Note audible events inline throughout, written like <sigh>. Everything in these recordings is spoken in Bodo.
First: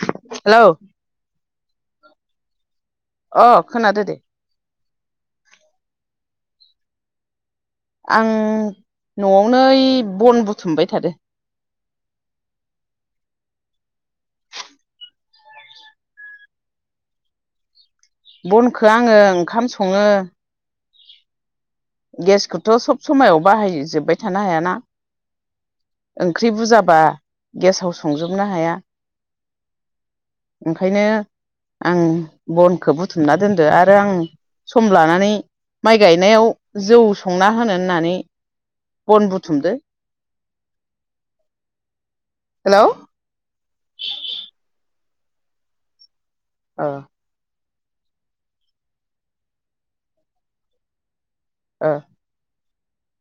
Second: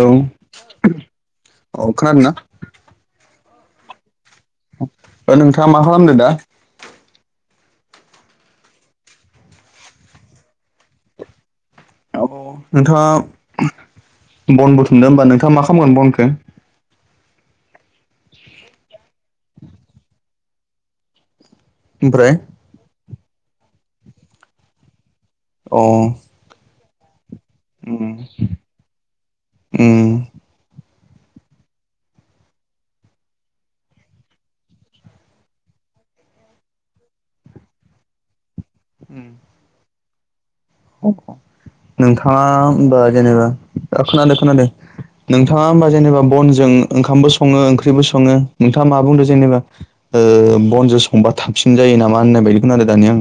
औ हेलौ औ खोनादों ना? अ खोनादो दे। ओ नोंथाङा मा खालामदो दा? आं न'आवनो औइ बन बुथुमबाय थादो। औ नोंथाङा बन बुथुमदो होमबा नोंथाङा मा खामगोन बनखो? बनखौ आङो ओंखाम सङो। ओमफ्राय गेसखोथ' सब समायाव बाहायजोबबाय थानो हायाना। औ। ओंख्रि बुरजाबा गेसाव संजोबनो हाया। ओम। ओंखायनो आं बनखौ बुथुमना दोनदो आरो आं सम लानानै माइ गायनायाव जौ संना होनो होननानै बन‌ बुथुमदो। <unintelligible> नोंथाङा हेलौ होमबा जेनेबा ओ खोनादो खोनादो नोंथाङा हमबा जेनेबा बनजों ओ ओंखामबो स सङो ओंख्रिबो सङो नोंथाङा मा बुंदों जेनेबा ओ बनजों संबा थाबसिन ओ जायो नामा होननाय बायदि खोनादो दानि आं।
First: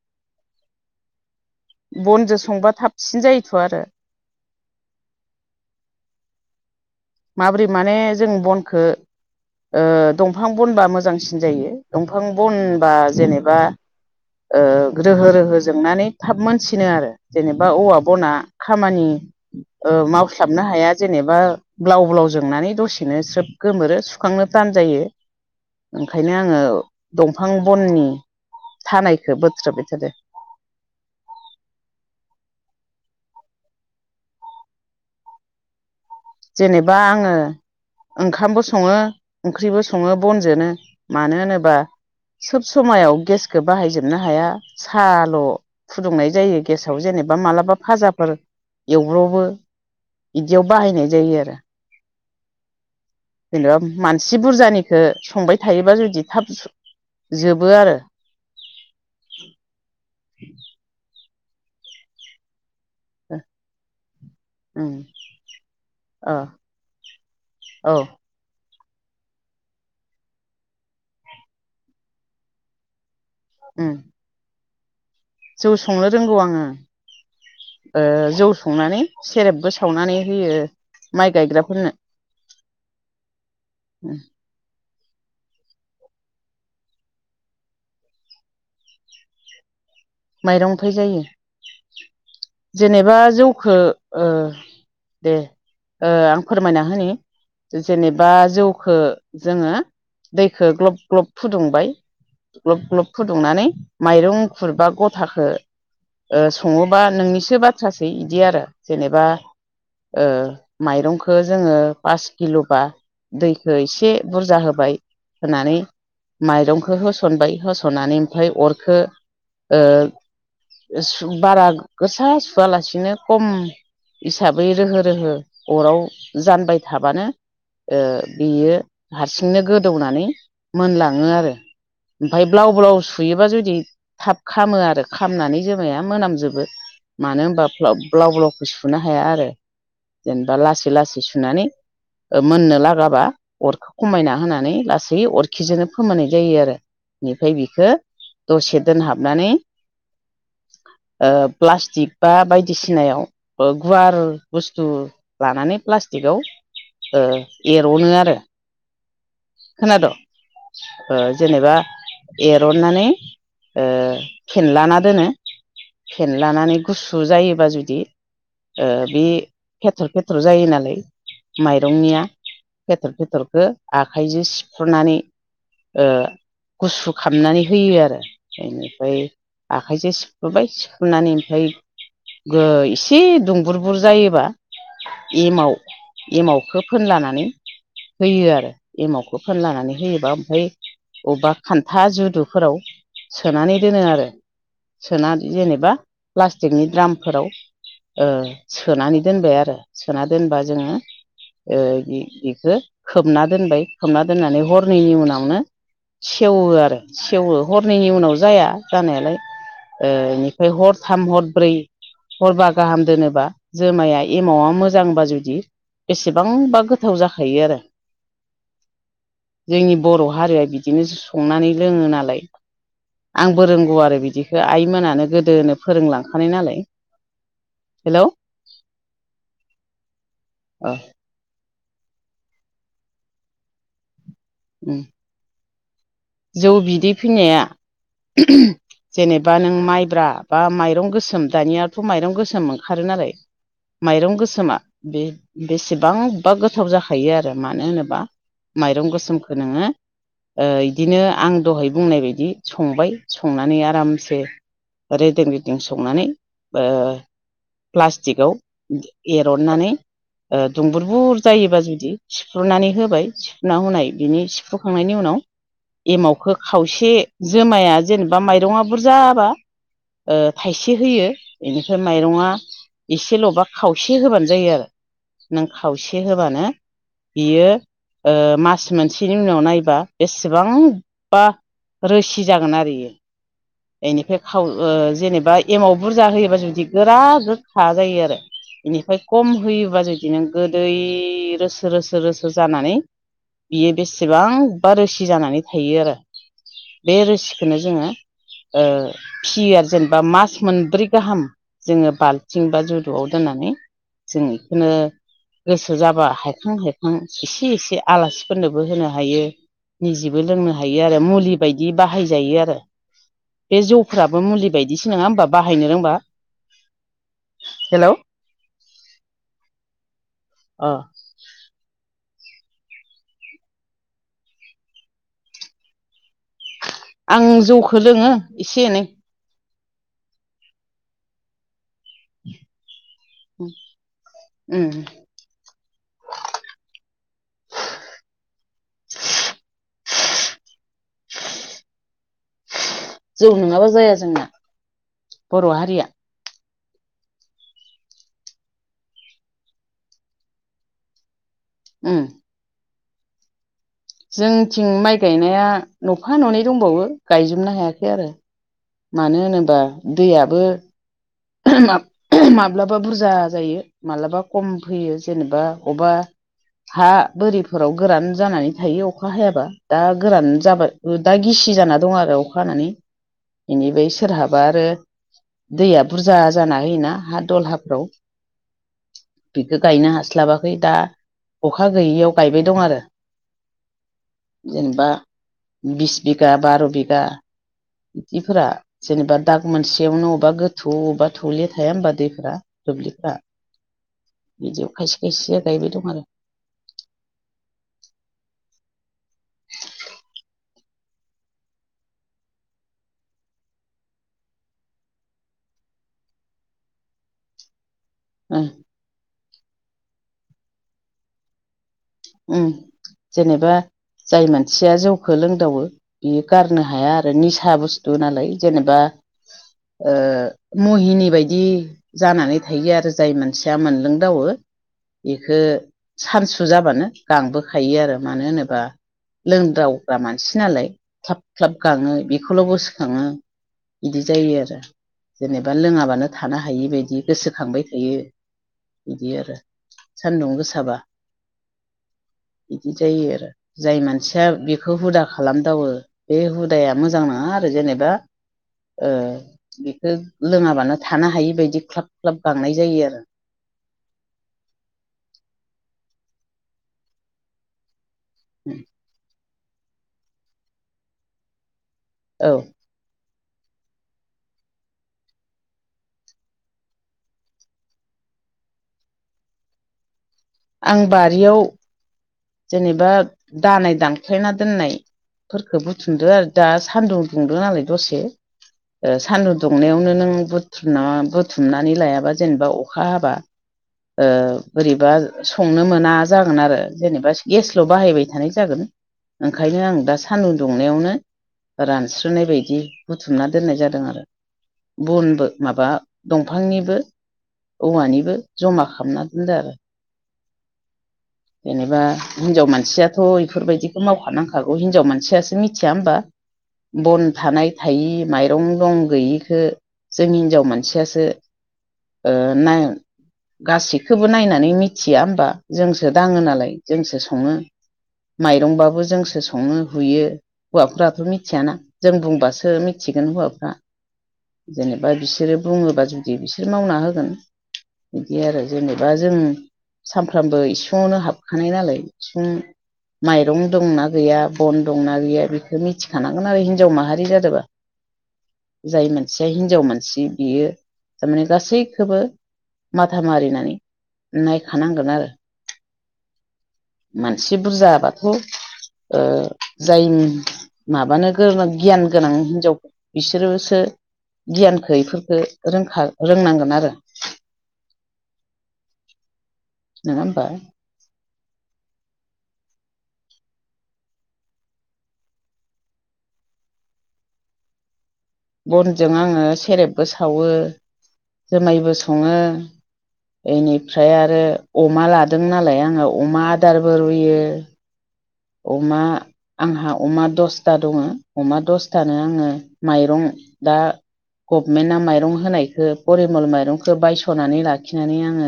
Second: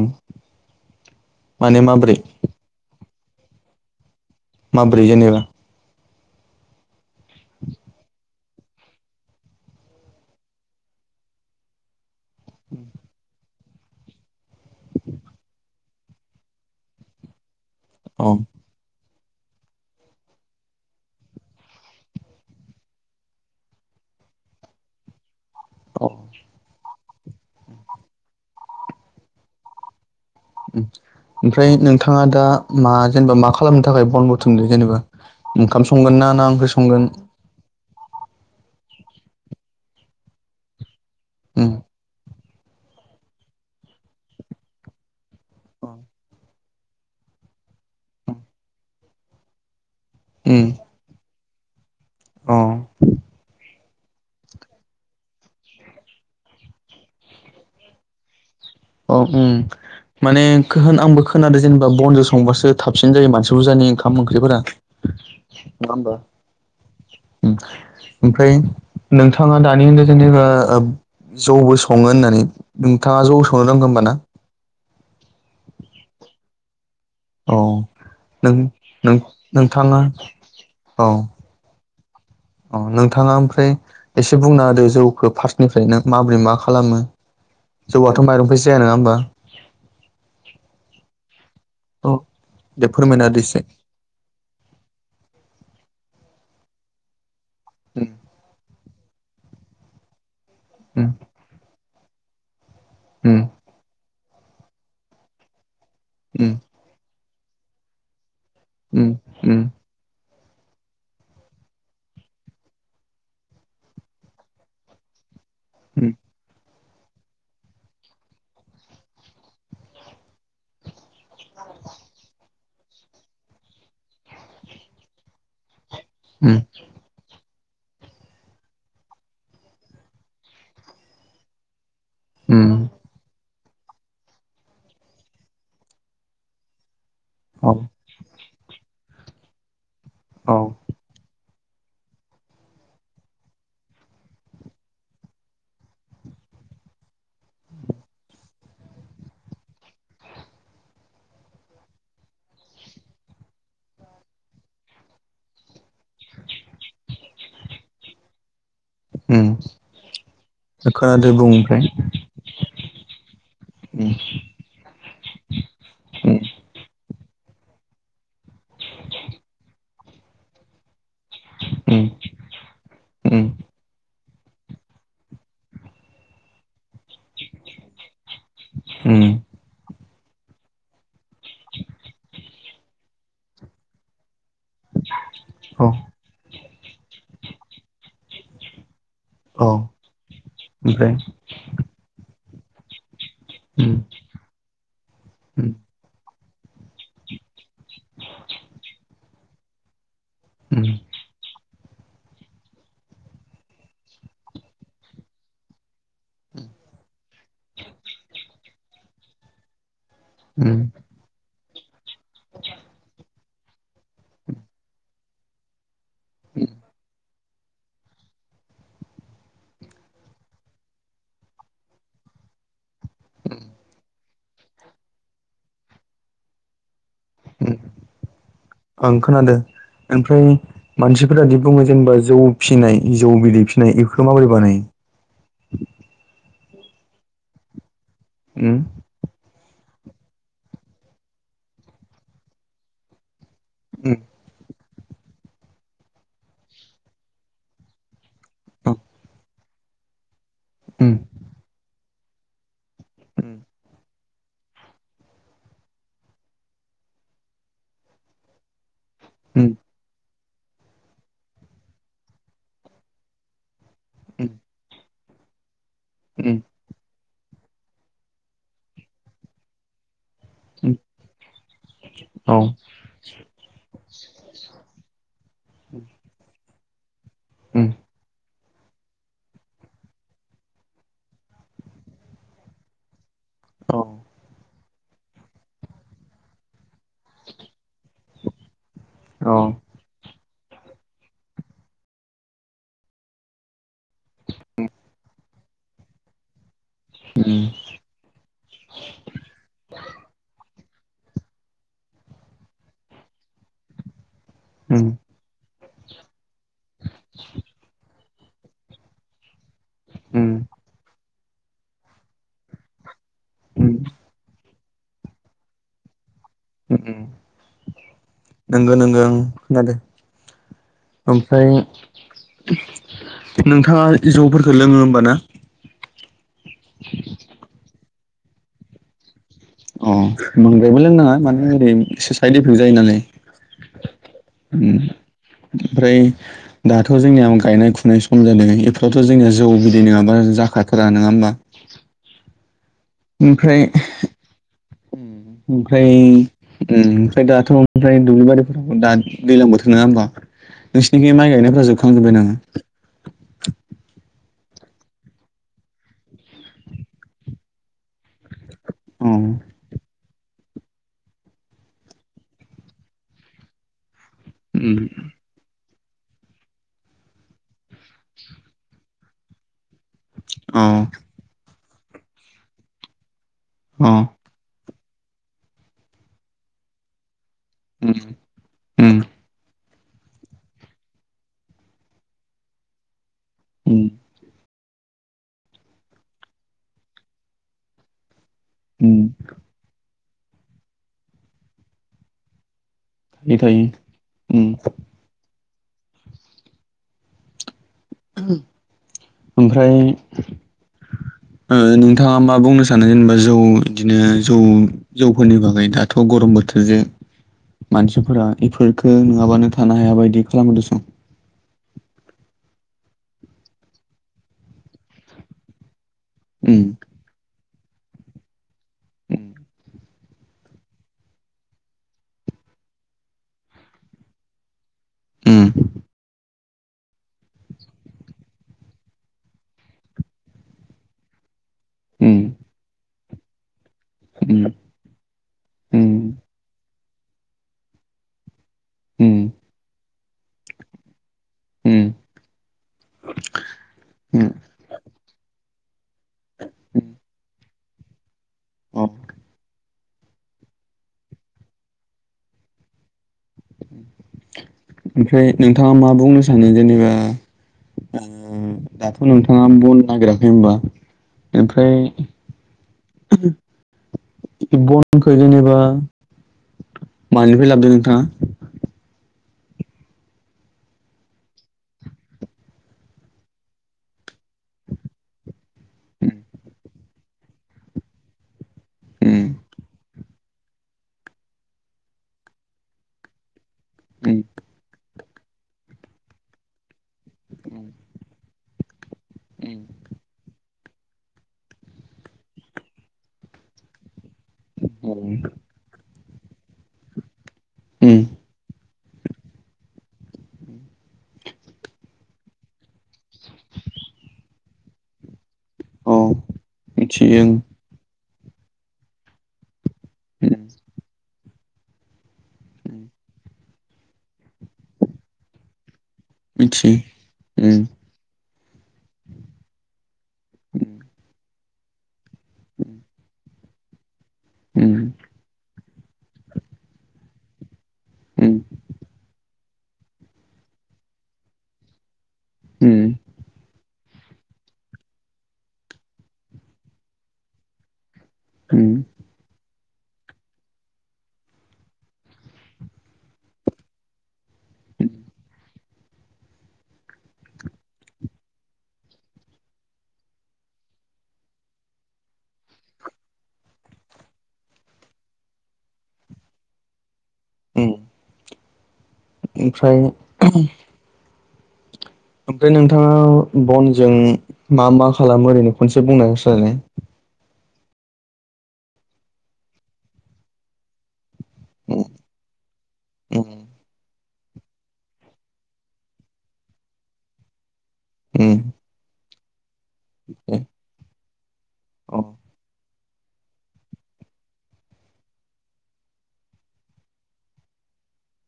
माने माबोरै बनजो संबा थाबसि जायोथ' आरो। माबोरै जेनेबा? माब्रै माने जों बनखो ओ दंफां बनबा मोजांसिन जायो। दंफां बनबा जेनेबा ओ रोहो रोहो जोंनानै थाब मोनसिनो आरो जेनेबा औवा अ बना खामानि ओ मावस्लाबनो हाया जेनेबा ब्लाव ब्लाव जोंनानै दसेनो स्रोब गोमोरो सुखांनो तान जायो। ओंखायनो अ आङो दंफां बननि थानायखौ बोथ्रोबाय थादो। ओम ओमफ्राय नोंथाङा दा मा जेनेबा मा खालामनो थाखाय बन बुथुमदो जेनेबा? ओंखाम संगोन ना ना ओंख्रि जेनेबा संगोन? आङो ओंखामबो सङो ओंख्रिबो सङो बनजोनो मानो उम होनोबा सोब समायाव गेसखौ बाहायजोबनो हाया साल' फुदुंनाय जायो गेसाव जेनेबा मालाबा फाजाफोर एवब्र'बो उम इदियाव बाहायनाय जायो आरो। अ जेनेबा मानसि बुरजानिखो संबाय थायोबा जुदि थाब जोबो आरो। औ ओम माने खोहोन आंबो खोनादों जेनेबा बनजों संबासो थाबसिन जायो मानसि बुरजानि ओंखाम ओंख्रिफोरा नङा होमबा अ ओम औ ओमफ्राय नोंथाङा दानि होनदो जेनेबा ओब जौबो सङो होननानै नोंथाङा जौ संनो रोंगो होमबा ना जौ संनो रोंगौ आङो‌। औ ओ जौ नों संनानै नों सेरेबबो नोंथाङा सावनानै होयो। माइ गायग्राफोरनो अ नोंथाङा ओमफ्राय एसे बुंना होदो जौखौ फार्स्ट निफ्रायनो माबोरै मा खालामो जौआथ' माइरं फायसो जाया नङा होमबा? माइरंनिफाय जायो औ दे जेनेबा फोरमायना होदो एसे जौखो ओ दे ओ आं फोरमायना होनि उम जेनेबा जौखो जोङो दैखो ग्लब ग्लब फुदुंबाय ग्लब ग्लब उम फुदुंनानै माइरंखुरबा गथाखो ओ उम सङोबा नोंनिसो बाथ्रासै इदि आरो उम जेनेबा उम ओ माइरंखो जोङो पास किल'बा दैखो इसे बुरजा होबाय होनानै माइरंखो होसनबाय होसननानै ओमफाय अरखो ओ सु बारा गोसा सुवालासिनो खम इसाबै रोहो रोहो अराव उम जानबाय थाबानो ओ बियो हारसिंनो गोदौनानै मोनलाङो आरो ओमफाय उम ब्लाव उम ब्लाव सुयोबा जुदि थाब खामो आरो खामनानै जोमाया मोनामजोबो मानो होनबा औ फ्लाब ब्लाव ब्लाव खौ सुनो हाया आरो औ जेनेबा लासै लासै सुनानै ओ मोननो लागाबा अरखौ खमायना होनानै लासै अरखिजोंनो फोमोननाय जायो आरो निफाय बिखो दसे दोनहाबनानै ओ प्लास्टिक बा बायदिसिनायाव ओ गुवार बुस्थु लानानै प्लास्टिकआव ओ एर'नो आरो उम खोनाद' ओ खोनादो बुं जेनेबा ओमफ्राय एरननानै ओ उम फेनलाना दोनो उम फेनलानानै गुसु जायोबा जुदि ओ बे फेथर फेथर जायो नालाय माइरंनिया फेथर उम उम फेथरखो आखाइजों सिफ्र'नानै ओ गुसु खामनानै होयो आरो इनिफ्राय उम आखाइजों सिफ्रुबाय सिफ्रुनानै ओमफाय गो इसे दुंबुर बुर जायोबा एमाव औ एमावखौ फोनलानानै होयो आरो एमावख औ फोनलानानै होयोबा ओमफाय ओमफ्राय अबबा खान्था जुदुफोराव सोनानै उम दोनो आरो सोना उम जेनेबा प्लास्टिकनि द्रामफोराव ओ सोनानै दोनबाय आरो सोना दोनबा उम जोङो ओ इ इखो खोबना दोनबाय खोबना दोननानै हरनैनि उनावनो सेवो आरो सेवो हरनैनि उनाव जाया जानायालाय ओ इनिफाय उम हर थाम हर ब्रै हरबा गाहाम दोनोबा जोमाया एमावा मोजांबा जुदि बेसेबांबा गोथाव जाखायो आरो जोंनि बर' हारिया बिदिनो संनानै लोङो नालाय आंबो रोंगौ आरो बिदिखौ आइमोनानो गोदोनो फोरोंलांखानाय नालाय हेलौ <unintelligible> ओं खोनादो ओमफ्राय अ मानसि बेफोरादि बुङो जेनेबा जौ फिनाय जौ बिदै फिसिनाय बेफोरखौ माबोरै बानाय उम जौ बिदै फैनाया उम जेनेबा नों माइब्रा बा माइरं गोसोम दानियाथ' माइरं गोसोम ओंखारो नालाय उम माइरं गोसोमा बे बेसेबांबा गोथाव जाखायो आरो मानो होनोबा औ माइरं गोसोमखौ नोङो ओ उम बिदिनो आं दहाय बुंनाय बायदि संबाय संनानै आरामसे रेदें रेदें संनानै ओ प्लास्टिकआव उम एरनानै ओ दुंबुर बुर जायोबा जुदि सिफ्रुनानै होबाय सिफुना हुनाय बिनि उम सिफ्रुखांनायनि उनाव एमावखो उम खावसे जोमाया जेनेबा माइरंआ बुरजाबा ओ उम थाइसे होयो इनिफ्राय माइरङा औ इसेल'बा खावसे होबानो जायो आरो नों खावसे होबानो बियो उम ओ मास मोनसेनि उनाव नायबा बेसेबांबा रोसि जागोन आरो इयो औ एनिफाय खाव ओ जेनेबा एमाव बुरजा होयोबा जुदि गोरा गोखा जायो आरो बेनिफ्राय खम औ होयोबा जुदि बिदिनो गोदै रोसो रोसो रोसो जानानै बियो बेसेबांबा रोसि जानानै थायो आरो बे रोसिखौनो जोङो ओ फियो आरो जेनेबा मास मोनब्रै गाहाम जोङो बाल्थिं बा जुदुआव दोननानै जों बेखौनो उम गोसो जाबा हायखां हायखां एसे एसे आलासिफोरनोबो होनो हायो निजिबो उम लोंनो हायो आरो मुलि बायदि बाहायजायो आरो बे उम उम जौफोराबो मुलि बायदिसो नङा होमबा बाहायनो रोंबा उम उम हेलौ नंगौ नोंगौ खोनादो अ ओमफ्राय नोंथाङा जौफोरखौ लोङो होमबा ना आं जौखौ लोङो एसे एनै अ बांद्रायबो लोंनाङा मानो ओरै इसे साइद इफेक्ट जायो नालाय उम ओमफ्राय दाथ' जोंनिया गायनाय फुनाय सम जादों बेफोरावथ' जोंनिया जौ बिदै नङाबा जाखा थारा नङा होमबा जौ ओमफ्राय नङाबा जाया जोंना बर' हारिया ओमफ्राय ओम ओमफ्राय दाथ' ओमफ्राय दुब्लि बारिफोराव दा दैज्लां बोथोर नङा होमबा नोंसिनिखै माइ गायनायफ्रा जोबखां उम जोब्बाय नामा जोंथिं माइ गायनाया न'फा न'नै दंबावो गायजोबनो हायाखै आरो अ मानो होनोबा दैयाबो माब्लाबा बुरजा जायो मालाबा खम उम फैयो जेनेबा अबेबा हा बोरिफोराव गोरान जानानै थायो अखा हायाबा दा गोरान अ जाबाय दा गिसि जाना दं आरो अखा हानानै अ बेनिफ्राय सोरहाब बा आरो दैया बुरजा जाना होयोना हा दलहाफ्राव उम उम बिखौ गायनो हास्लाबाखै दा अखा गैयियाव गायबाय दं आरो उम जेनेबा बिस बिगा बार' बिगा बिदिफोरा उम जेनेबा दाग मोनसेयावनो अबेबा गोथ थौबा थौलेया थाया होनबा दैफ्रा दुब्लिफ्रा थायो थायो उम बिदियाव खायसे एसेआ गायबाय दं आरो ओमफ्राय ओ नोंथाङा मा बुंनो सानो जेनेबा जौ बिदिनो जौ जौफोरनि बागै दाथ' गरम बोथोरजों मानसि फोरा आरो इफोरखो नङाबानो थानो हाया बायदि खालामो दसं ओम जेनेबा जाय मानसिया जौखौ लोंदावो बि गारनो उम हाया आरो निसा बुस्थु नालाय जेनेबा ओ महिनि बायदि जानानै थायो आरो जाय मानसिया मोनलोंदावो बेखो उम सानसु जाबानो गांबोखायो आरो मानो होनोबा लोंद्रावग्रा मानसि नालाय ख्लाब ख्लाब गाङो उम बेखौल' गोसोखाङो बिदि जायो उम आरो जेनेबा उम लोङाबानो थानो हायि बायदि गोसोखांबाय थायो बिदि उम आरो सान्दुं गोसाबा उम इदि जायो आरो जाय मानसिया उम बेखौ हुदा खालामदावो बे हुदाया मोजां नङा आरो जेनेबा अ ओ बेखौ लोङाबानो थानो हायि बादि ख्लाब ख्लाब गांनाय जायो आरो ओमफ्राय नोंथाङा मा बुंनो सानो जेनेबा ओ दाथ' नोंथां बिफाङा बन नागिराखै होनबा ओमफ्राय औ बनखौ जेनेबा मानिफाय लाबदों नोंथाङा आं बारियाव जेनेबा दालाय दानख्लायना दोननाय फोरखौ उम बुथुमदो आरो दा सान्दुं दुंदोनालाय दसे ओ सान्दुं उम दुंनायावनो नों बुथुमना बुथुमनानै लायाबा जेनेबा अखा हाबा ओ बोरैबा संनो मोना जागोन आरो जेनेबा उम गेसल' बाहायबाय थानाय जागोन ओंखायनो उम आं दा सानदुं दुंनायावनो रानस्रोनाय बायदि बुथुमना दोननाय जादों आरो बनबो माबा दंफांनिबो उम औवानिबो जमा खामना दोनदो आरो जेनेबा हिनजाव मानसियाथ' इफोरबायदिखौ मावखानांखागौ हिनजाव मानसियासो मिथि थिया ओमबा अ बन मिथियो ओं थानाय थायि माइरं दं गैयिखौ जोंनि उम हिनजाव मानसियासो ओ नाय उम गासैखौबो नायनानै मिथिया होमबा जोंसो दाङो नालाय मिथियो जोंसो सङो उम माइरंबाबो जोंसो सङो हुयो हौवाफ्राथ' मिथियाना जों बुंबासो मिथिगोन हौवाफ्रा जेनेबा उम बिसोरो बुङोबा जुदि बिसोर मावना होगोन बिदि उम आरो जेनेबा जों सामफ्रामबो इसिङावनो हाबखानाय नालाय इसिं उम माइरं दंना गैया बन दंना गैया बेखौ मिथिखानांगोन आरो हिनजाव माहारि जादोंबा उम जाय मानसिया हिनजाव मानसि बियो थारमाने गासैखोबो माथा मारिनानै नायखानांगोन आरो मानसि बुरजाबाथ' ओ जाय माबानो गोरों गियान गोनां हिनजावफोर बिसोरोसो गियानखौ इफोरखो रोंखा रोंनांगोन आरो ओम ओमफ्राय नङा होमबा ओमफ्राय नोंथाङा बनजों मा मा खालामो ओरैनो खनसे बुंनाय होसाय बनजों आङो सेरेबबो सावो जुमायबो उम सङो उम बेनिफ्राय आरो अमा लादों नालाय आङो अमा आदारबो रुयो उम अमा आंहा अमा दे दसथा दङ अमा अ दसथानो उम आङो माइरं दा गभमेन्टना माइरं होनायखौ परिमल माइरंखौ बायस'नानै लाखिनानै आङो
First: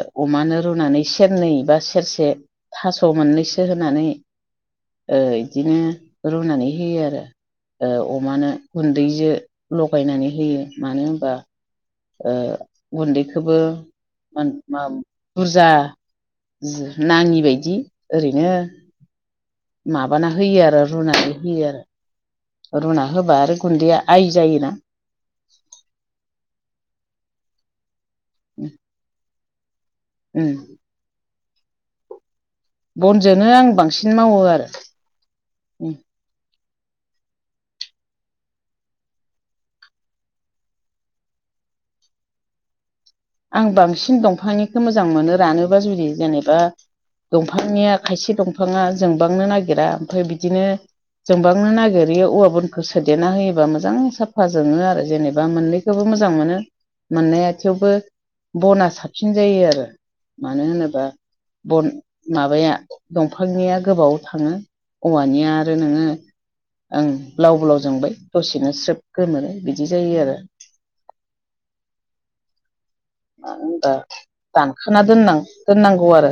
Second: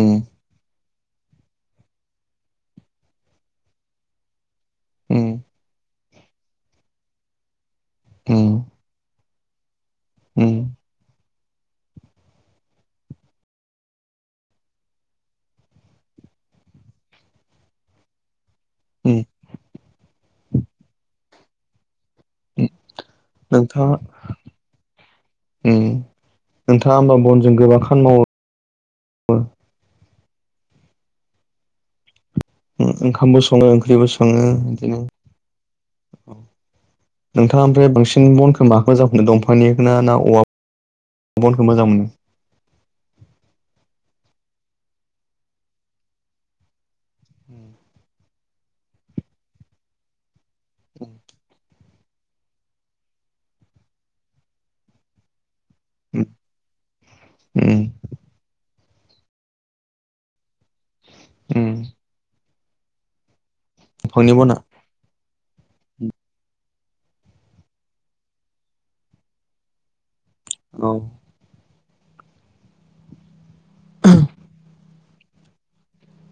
उम अमानो रुनानै सेरनै बा सेरसे थास' मोननैसो खो होनानै ओ उम इदिनो रुनानै होयो आरो ओ अमानो उम गुन्दैजो लगायनानै उम होयो मानो होनबा ओ गुन्दैखोबो मोन मा बुरजा <unintelligible> नाङि बायदि ओरैनो उम माबाना होयो आरो रुनानै होयो आरो रुना होबा आरो गुन्दैया आइ जायोना अम नोंथाङा होमबा बनजों गोबां खामानि मावो उ उम ओम ओंखामबो बनजोंनो आं सङो ओंख्रिबो बांसिन मावो सङो आरो बिदिनो नोंथाङा ओमफ्राय बांसिन बनखौ माखौ मोजां मोनो दंफांनिखौ ना औवा बनखौ मोजां मोनो आं बांसिन दंफांनिखो मोजां मोनो रानोबा जुदि जेनेबा दंफांनिया खायसे दंफाङा जोंबांनो नागिरा ओमफ्राय बिदिनो जोंबांनो नागिर बेयो औवा बनखो सोदेरना होयोबा मोजां साफा जोङो आरो जेनेबा मोननै खौबो उम मोजां मोनो मोननाया उम थेवबो बना साबसिन जायो आरो मानो होनोबा उम बन माबाया दंफांनिया गोबाव दंफांनि थाङो बना औवानिया आरो नोङो आं ब्लाव-ब्लाव जोंबाय दसेनो स्रोब गोमोरो बिदि जायो आरो औ मानो होनबा दानखाना दोनां दोननांगौ आरो